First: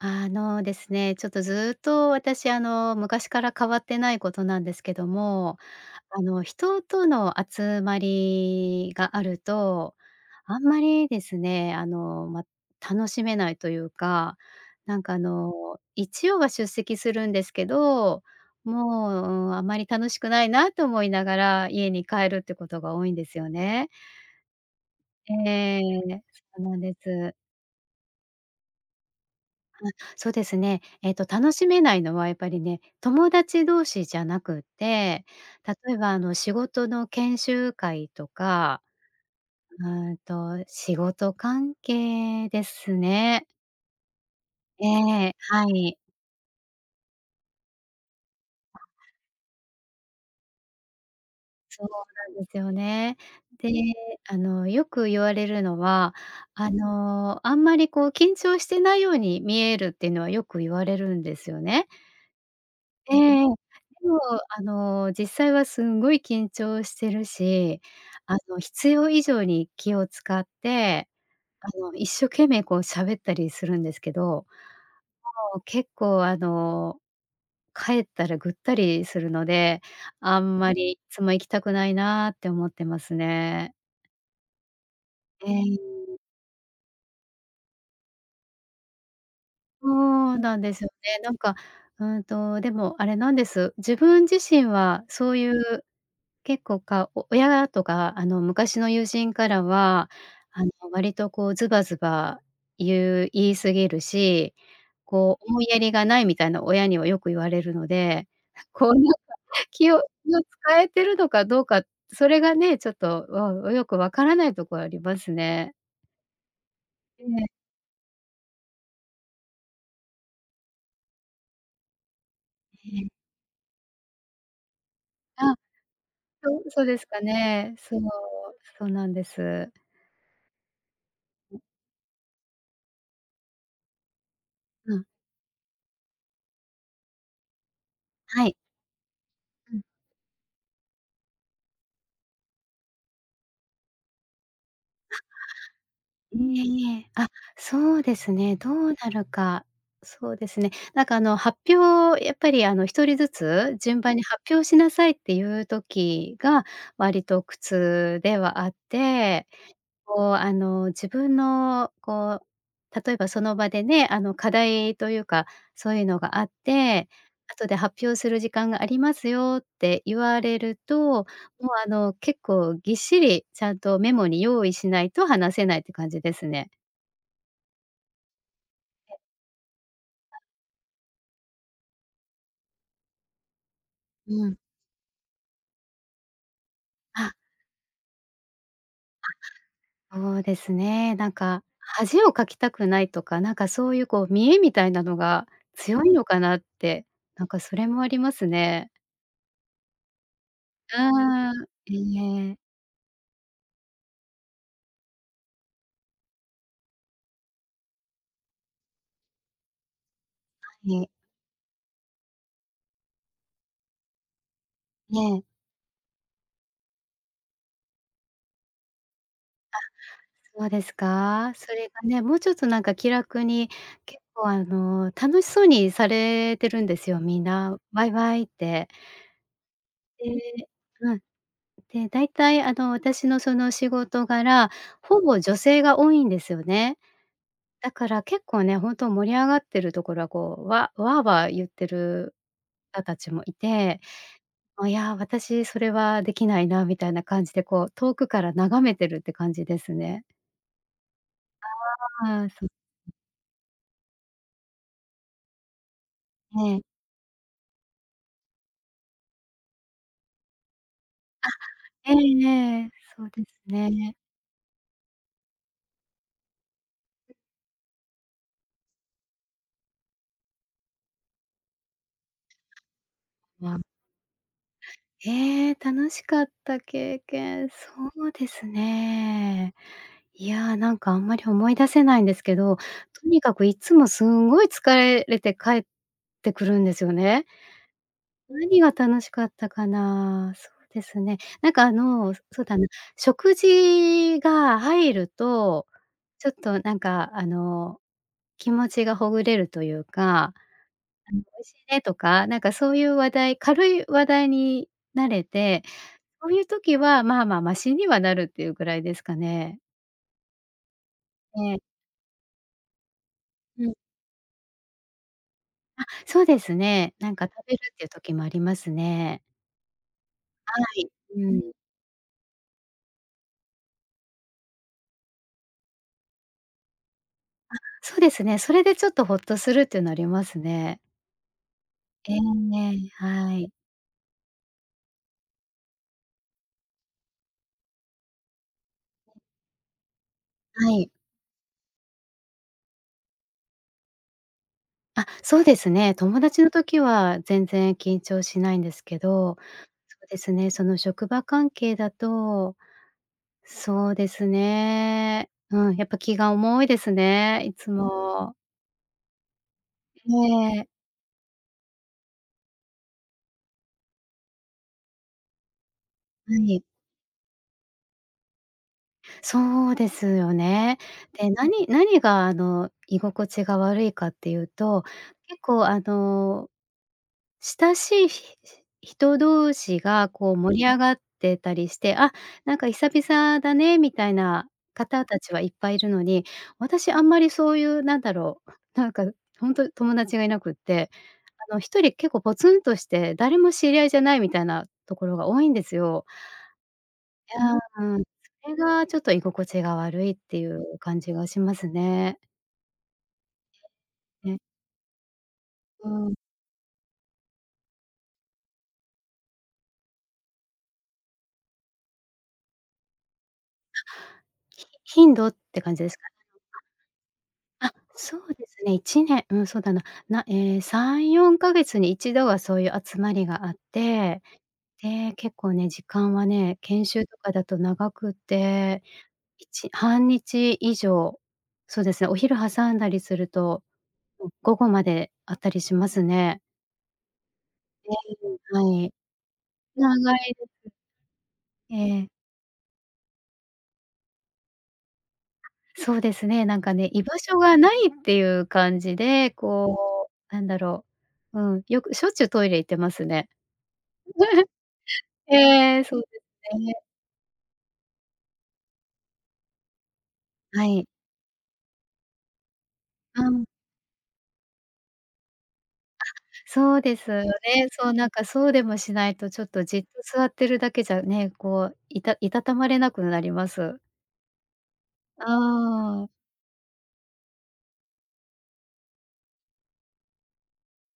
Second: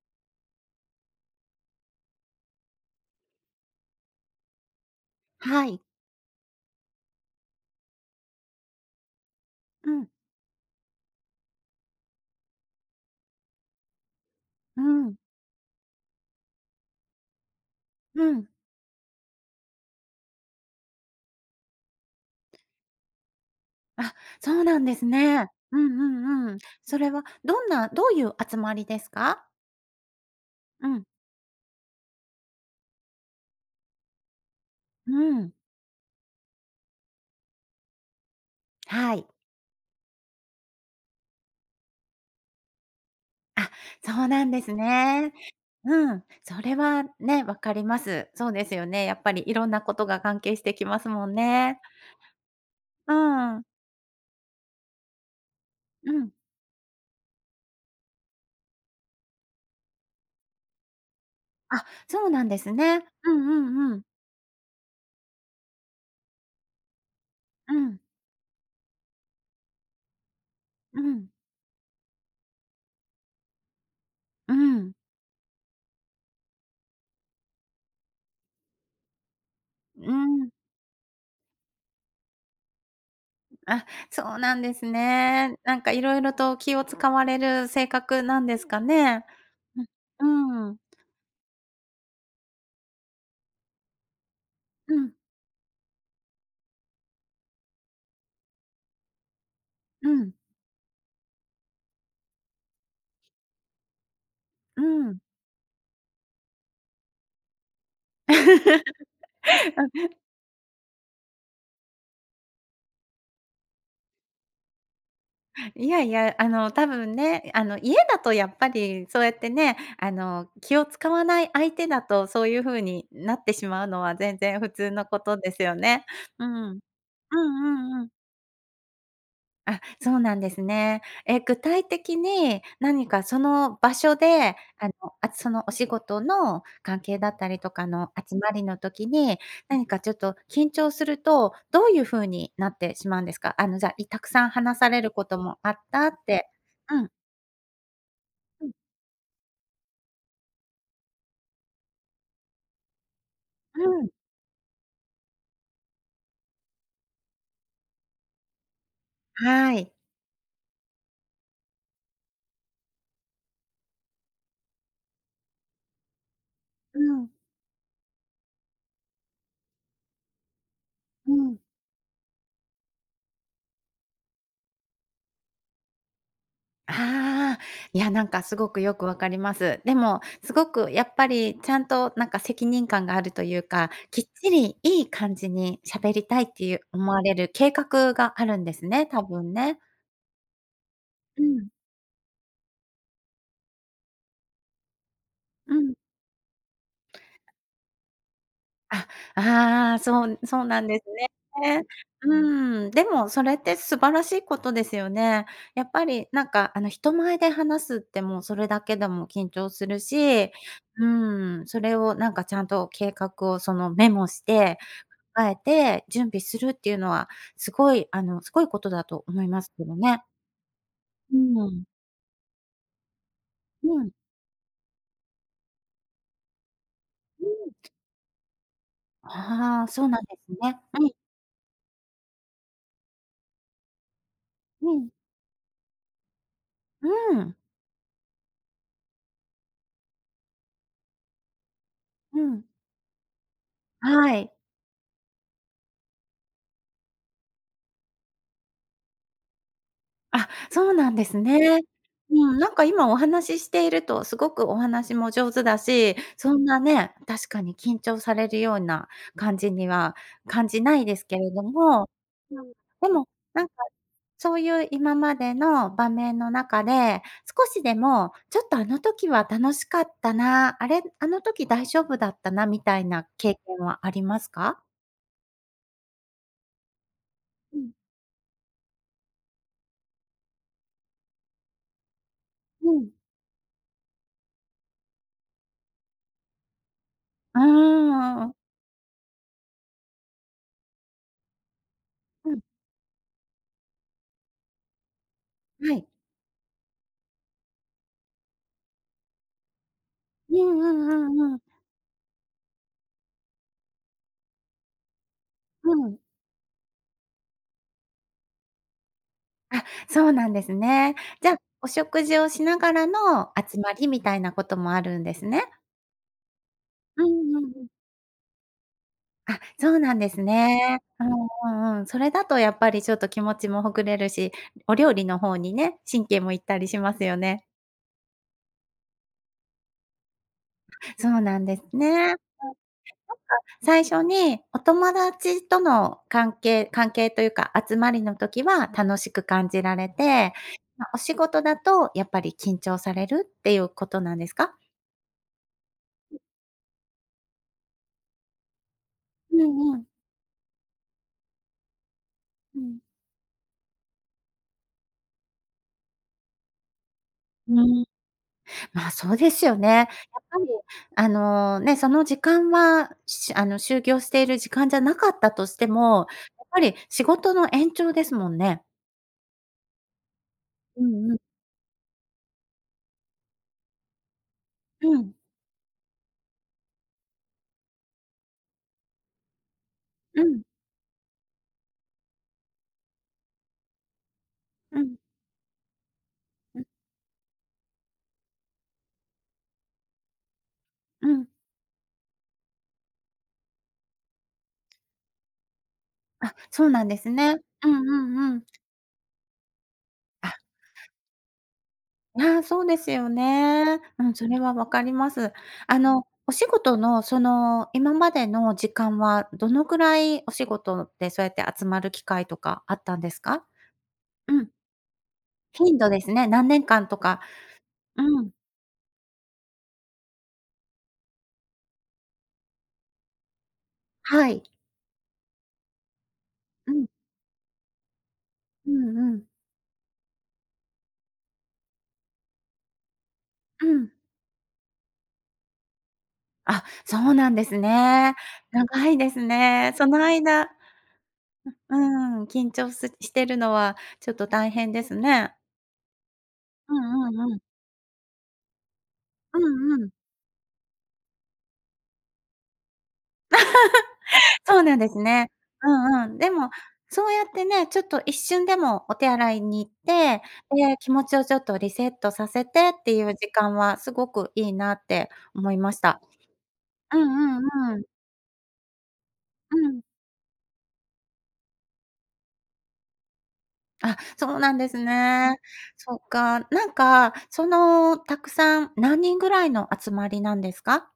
あのですね、ちょっと、ずっと私、あの、昔から変わってないことなんですけども、はい。あの、人との集まりがあるうと、ん。あんまりですね、あの、ま、楽しめないというか、うなんかあん。の、一応は出席するんですけど、うん。もう、うん、あまり楽しくないなと思いながら家に帰るってことが多いんですよね。あ、そうなんですね。うえんえ。うんうん。そうなんでそれはす。どんなどういう集まりですか？あ、そうですね、うん。えっと、楽しめないのはやっぱりね、友達同士じゃなくっうて、ん。例えば、あの、仕事の研修会とか、はい。うーんと、仕事関係ですね。あ、そうなんですえねえ、はい。うん。それはね、わかります。そうですよね。やっぱりいろんなことが関係してきますもんね。そうなんですようね。ん。で、あの、よく言われるのうは、ん。あの、あんまりこう、緊張してないように見えるってのはよく言われるんですよあ、ね。そうなんですね。えうえ。んうんうん。でも、あの、実際はすんごい緊張してるうし、ん。あの、必要以上に気を使っうて、ん。あの、一生懸命、こう、喋ったりするんですけど、もうん。う結構、あの、帰ったらぐったりするので、うあん。んまりいつも行きたくないなって思ってますね。あ、そうなんですね。なんか、いえろ いろと気を使われる性格なんですかね？うそうなんうでん。すよね。なんか、うーんと、でも、あれなんです、自分自身うは、ん。そういう、結構かお親とか、あの、昔の友人からうは、ん。あの、割とこうズバズバ言う言い過ぎるし、うん。こう、思いやりがないみたいな、親にはよく言われるので、こうなんか、気を あ 使えてるのかどうか、それがね、ちょっと、うん、よく分からないとこありますね。いやいや、あの、たぶんええ。ね、あの、家だとやっぱりそうやってね、あの、気を使わない相手だと、そういうふうえにえ。なってしまうのは全然普通のことであ、すよね。うん。そうんそうですかね。そうう。んうん。そうなんです。あ、そうなんですね。え、具 体的に何かその場所で、あの、うん。あその、お仕事の関係だったりとかの集はまい。りの時に、うん。何か、ちょっと緊張すると、どういうふうになってしまうんですか？あの、じゃ、いたくさん話されるあ、こともあったって。いえいうえ。ん。あ、そうですね、うん。どうなるか、そうですね。なんか、あの、発表、やっぱり、あの、1人ずつう順ん。番に発表しなさいっていう時が割と苦痛ではあって、はい。こう、あの、自分のこう、例えばその場でね、あの、課題というか、そういうのがあっうて、ん。後で発表する時間がありますよって言われると、もう、うん。あの、結構、ぎっしりちゃんとメモに用意しないと話せないって感じですね。ああ、いや、なんか、すごくよくわ かります。でも、すごく、やっぱり、ちゃんとなんか、責任感があるというか、きっうちん。りいい感じにしゃべりたいっていう、思わあれる計画があるんですね。たぶんね。あ、そうですね。なんうか、ん。恥をかきたくないとか、なんか、そういう、こう、見栄みたいなのがうん。強いのかなって、なんか、それもありますね。あ、ああ、そうそうなんですねうん、うええ。ん。でも、それって素晴らしいことですよね。やっぱり、なんか、あの、人前で話すってもうそれだけでも緊張するし うね。ん、それをなんか、ちゃんと計画をその、メモして、ええ。控えて準備するっていうのは、すごい、あの、すごいことだと思いますあ、けどね。そうですうか？そん。れがね、もうちょっと、なんか、気楽に、うん。結構、あの、楽しそうにされてるんですよみんうん。な、わいわいって。ああ、そうなでんですねうん。うん。で、大体、あの、私のその、仕事柄、うん。ほぼ女性が多いんですよね。うん。だから結構ね、本当盛り上がっているところは、こう、わわあわあ言っているうん。方達もいて、はい。もういや、私それはできないなみたいな感じで、こう、遠くから眺めてるって感じですね。あ、そうなんですねうん、なんか、今 お話していると、すごくお話も上手だし、そえんなえ。ね、確かに緊張されるような感じには感じないですけあ。れどもえええうん、え、でそも、うですなんか、ね。そういう今までの場面の中で、少しでも、ちょっとあの時は楽しかったな、あれ、あの時大丈夫だったな、みたいな経験わはありますか？ええ、楽しかった経験、そうん。うですね。いや、なんか、あんまり思い出せないんですけど、とうん。にかくいつもすんごいつかえれて帰ってくるんですよね。うーん、うんうん。何が楽しかったかな。そうですね。なんか、あの、そうん。そうだな。食事が入ると、はい。ちょっと、なんか、あの、気持ちがほぐれるというか、うんうん 美うんうん。味しいねとか、なんかそういう話題、軽い話題になれて、うん。そういう時は、まあまあマシにはなるっていうぐらいですかね。あ、そうなんですね。じゃ、ええ。お食事をしながらの集うまん。りみたいなこともあるんですね。あ、そうですね。うなんかんうん食べうん。るっていう時もありますね。あ、そうなんですはね。い、ううん。んうんうん。それだとやっぱり、ちょっと気持ちもほぐれるし、お料理の方にね、神経も行ったりしますよね。あ、そうですね。それでちょっとホッとするっていうのありますね。そうなんですね。えなえんか、ええ、はい。最初にお友達との関係関係というか、集まりの時は楽しく感じられて、はま、い。お仕事だと、やっぱり緊張されるっていうことなんですか？あ、そうですね。友達の時は全然緊張しないんですけうど、んうん。そうですね、その、職場関係だと、うん。そうですね、うん。やっぱ、気が重いですね、いつうん。も。まあ、そうですよね。やっぱり、ええ。あの、ね、その時間は、しあの、就業している時間じゃなかったとしても、はやっぱい。り、仕事の延長ですもんね。そうですよね。うんうん。で、何何が、あの、居心地が悪いかっていうと、うん。結構、あの、親しいひし人同士が、うこう、ん。盛り上がってたりして、あ、なんか、「久々だね」みたいなうん。方達はいっぱいいるのに、ん私、あんまり、そういう、なんだろう。なんか、ほんと、友達がいなくって、うん。あの、1人結構、ポツンとして、誰も知り合いじゃない、みたいなところが多いんですよ。あ、そうなんですいね。うやんううん。んうん。それが、ちょっと、居心地が悪いってあいう感じがしますね。ああ、そうですよね。うん、そね。れは分かります。あうの、ん。お仕事の、その、今までの時間は、どのくらい、お仕事で、そうやって集まる機会とかあったんですか？うん。ひ頻度って感頻じ度ですでかすね？ね、何年間とか。あ、そうん。うですね、1年、うん、そうだな。なええ、3、4ヶ月に1度はそういう集まりがあって、はい。で、結構ね、時間はね、う研ん。修とかだと、長くうて、んうん。1、半日以上、そうですね。お昼挟んだりするとうん。うん、午後まであったりしますね。あ、そうなんですだね。いぶ、は長い。いですね、その長い間でうすうええ。ーん、緊張すしてるのは、ちょっと大変ですね。そうですね。なんうかね、居んう場んう所ん。がないっていう感じで、うこんうん。う、なんだろう。うん、よく、しょっちゅう、トイレ行ってますね。そうなんですね。うええ、そうんうでん。でも、すね。そうやってね、ちょっと、一瞬でもお手洗いに行って、はで、い。気持ちを、ちょっと、リセットさせてっていうう時ん。間は、すごくいいなって思いました。あ、そうでうすよね。んうんうん。そう、なんか、そうでもしないと、ちょっうと、じん。っと座ってるだけじゃね、こう、いたいたたまれなくなります。あ、そうなんですうね、そーん。っか。なんか、その、たくさん、何人ぐらいの集まりなんですか？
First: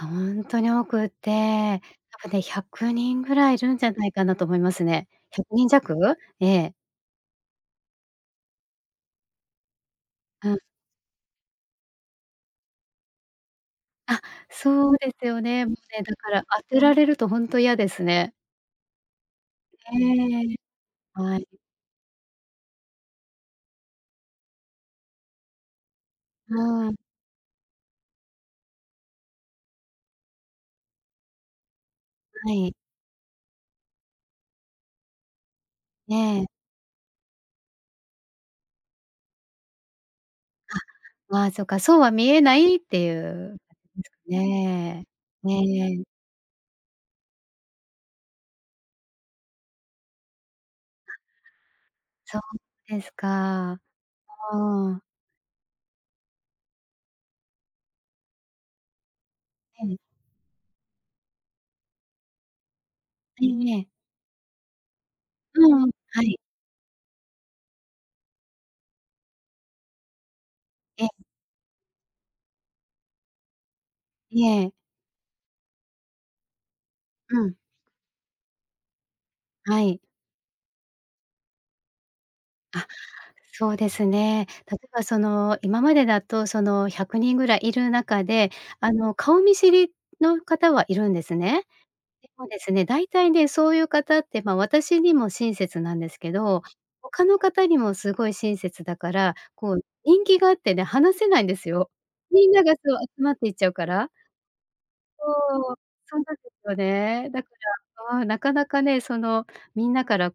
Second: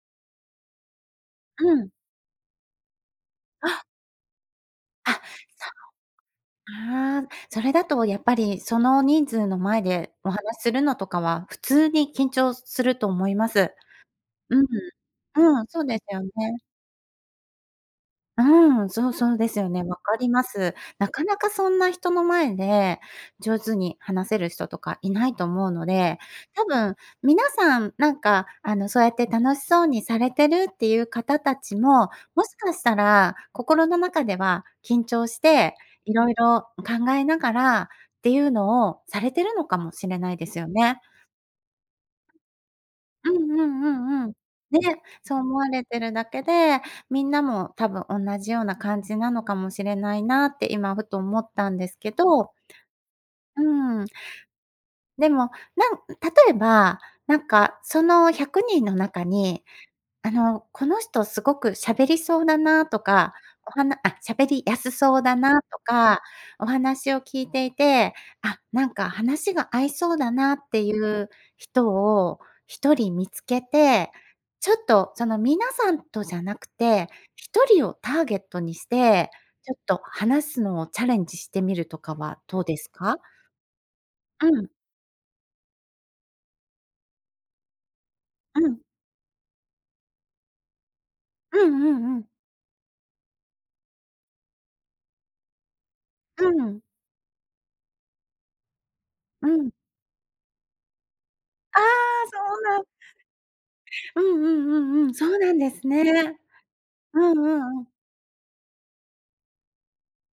ほんとに多くって。うやっん。ぱね、100人ぐらいいるんじあ。ゃないかなと思いますね。あ、そう。100人弱。ええ。ああ、それだと、やっぱり、その人数の前でお話うん。するのとかは、普通に緊張すすると思います。あ、うん。そうですようね。ん、もうそうでね、すだよから、ね。当てられるとほんと嫌ですね。うん、そうそうですよね。わかりまええ。す。なかなはい。かそんな人の前で、上手に話せる人とかいないと思うので、多うん。分皆さんなんか、あの、そうやって楽しそうにされてるっていう方たちも、もはしかい。したら心の中では緊張して、色ええ。々考えながらっていうのをされてるのかもしれないですよね。あ、まあ、そっか。そうは見えないっていうんううんうですかんうん。ね、ね。そうえ思われてえ。るだけで、みんなも、多分おんなじような感じなのかもしれないなって、今、ふと思ったんですけそうど。ですうーか。あん。あ、うん。でも、なん例えばなんかその、100人の中に、ええ。あの、この人すごく喋りそうだなとか、ええおえはえ。なあ、喋りやすそうだうなとんうん、か、はい。お話を聞いていて、あ、なんか、話が合いそうだなっていえう人を、1人見つけて、いちえ。ょっと、その、皆さんとじゃなくて、うひん。とりをターゲットにして、ちょっはい。と、話すのをチャレンジしてみるとかはどうであ、すか？そうですね。うん。例えばその、今までだと、その、100人ぐらいいる中で、うん。あの、顔見知りの方はいるんですうね。んうんうん。でもですね、大体ね、そういう方って、まあ、私にも親切なんですけうど、ん。他の方にも凄い親切だから、うこん。う、人気があってね、話せないんですああ、よ。みんそなうがなそんう、集まっていっちゃうから。うんうんうんうん、そそうなんでうすそうなんね。ですようね。んだうかんうん。ら、ああ、なかなかね、その、みんなから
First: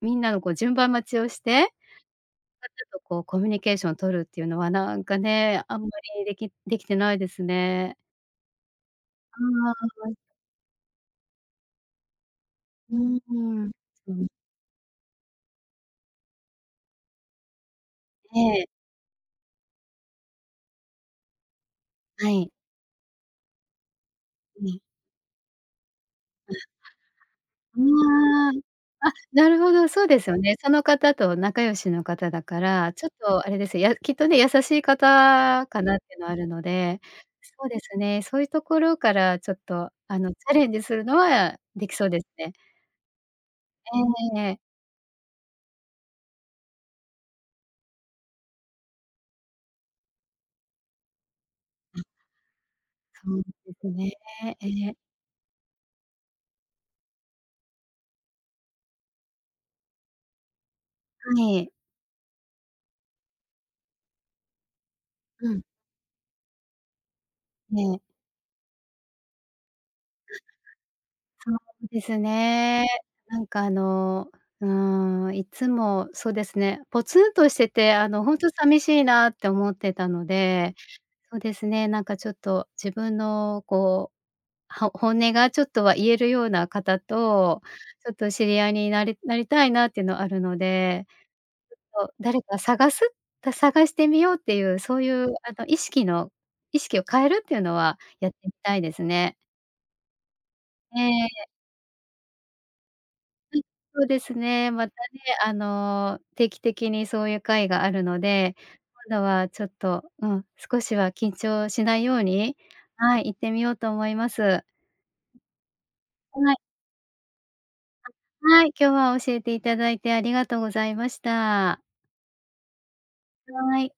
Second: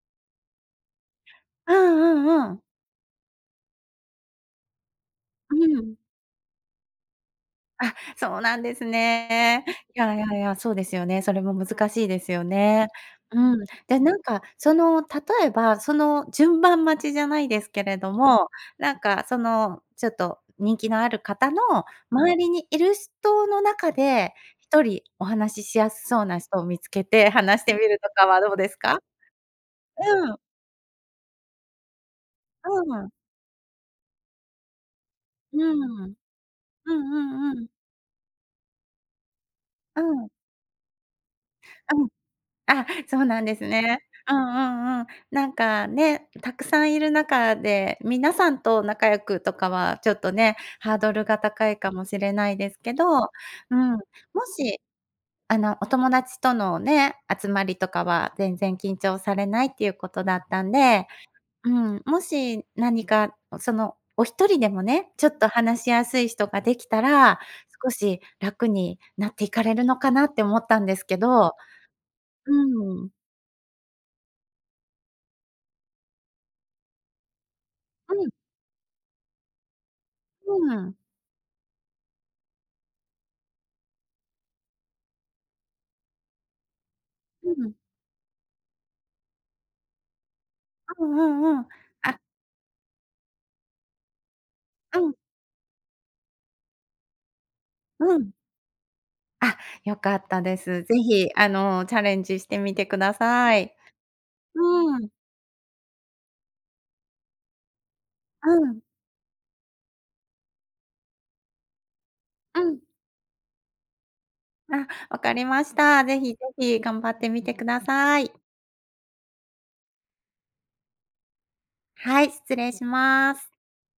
みんなのこう、順番待ちをして、うんうんうん。ちょっとこう、コミュニケーション取るっていうのは、なんかね、うあんまん。りできできてないですあ、ね。そうなんですうね。いーやん。いやいや、そうですよね、それも難しいですよね。うーうん。ん、じゃうなんん。か、その、例えば、その、順番待ちじゃないですけれども、ええ。なんか、その、ちょっと、人気のある方のは周い。りにいる人の中で、うひん。とりお話ししやすそうな人を 見つけて、話してみうるとかはわ。どうですか？あ、なるほど、そうですうよん。ね。その方と仲良しの方だから、うちょん。っと、あれです、やきっとね、優しいう方かん。なっうんてのあるので。うんうそうん。ですね、そういうところから、ちょっと、うあん。の、チャレンジするのはできうそん。うですね。あ、そうなんですえね。えうんうええええ。んうん。なんかね、たくさんいる中で、皆さんと仲良くとかは、ちょっとね、ハードルが高いかも しれないですけど。そうでうすん、ね、もえし、え。あの、お友達とのね、集まりとかは全然緊張されないっていうことだったんではうい。ん、もし何か、その、お1人でもね、ちょっとうん。話しやすい人ができたら、え少え。し楽になって行かれるのかなって思ったんですけど。そうですね。うーん。なんかあの、うーん。いつもそうですね、ポツンとしてて、あうの、ん。ほんと、さみしいなって思ってたので。うん。そうですね、なんかちょっと、自分の、こう、は本音が、ちょっとは言えるような方うと、ん。ちょっと、知り合いになりなりたいなってのあるのうで。んうんうん。ちょっとあ誰か探す探してみようっていう、そうういん。うあの、意識の意識を変えるっていうのは、うやん。ってみたいですね。あ、よかったです。是え非、え。あの、チャレンジしてみてくださ い。そうですね。またうーん。ね、あの、定期的にそういう会があるので、うん。今度はちょっと、うん、少しは緊張しないようにうん。はい、行ってみようと思います。はあ、分かりました。是非是い。非、頑張ってみてくだあ、さい。はい。今日は教えていただいてありがとうございました。はい、失礼します。はい。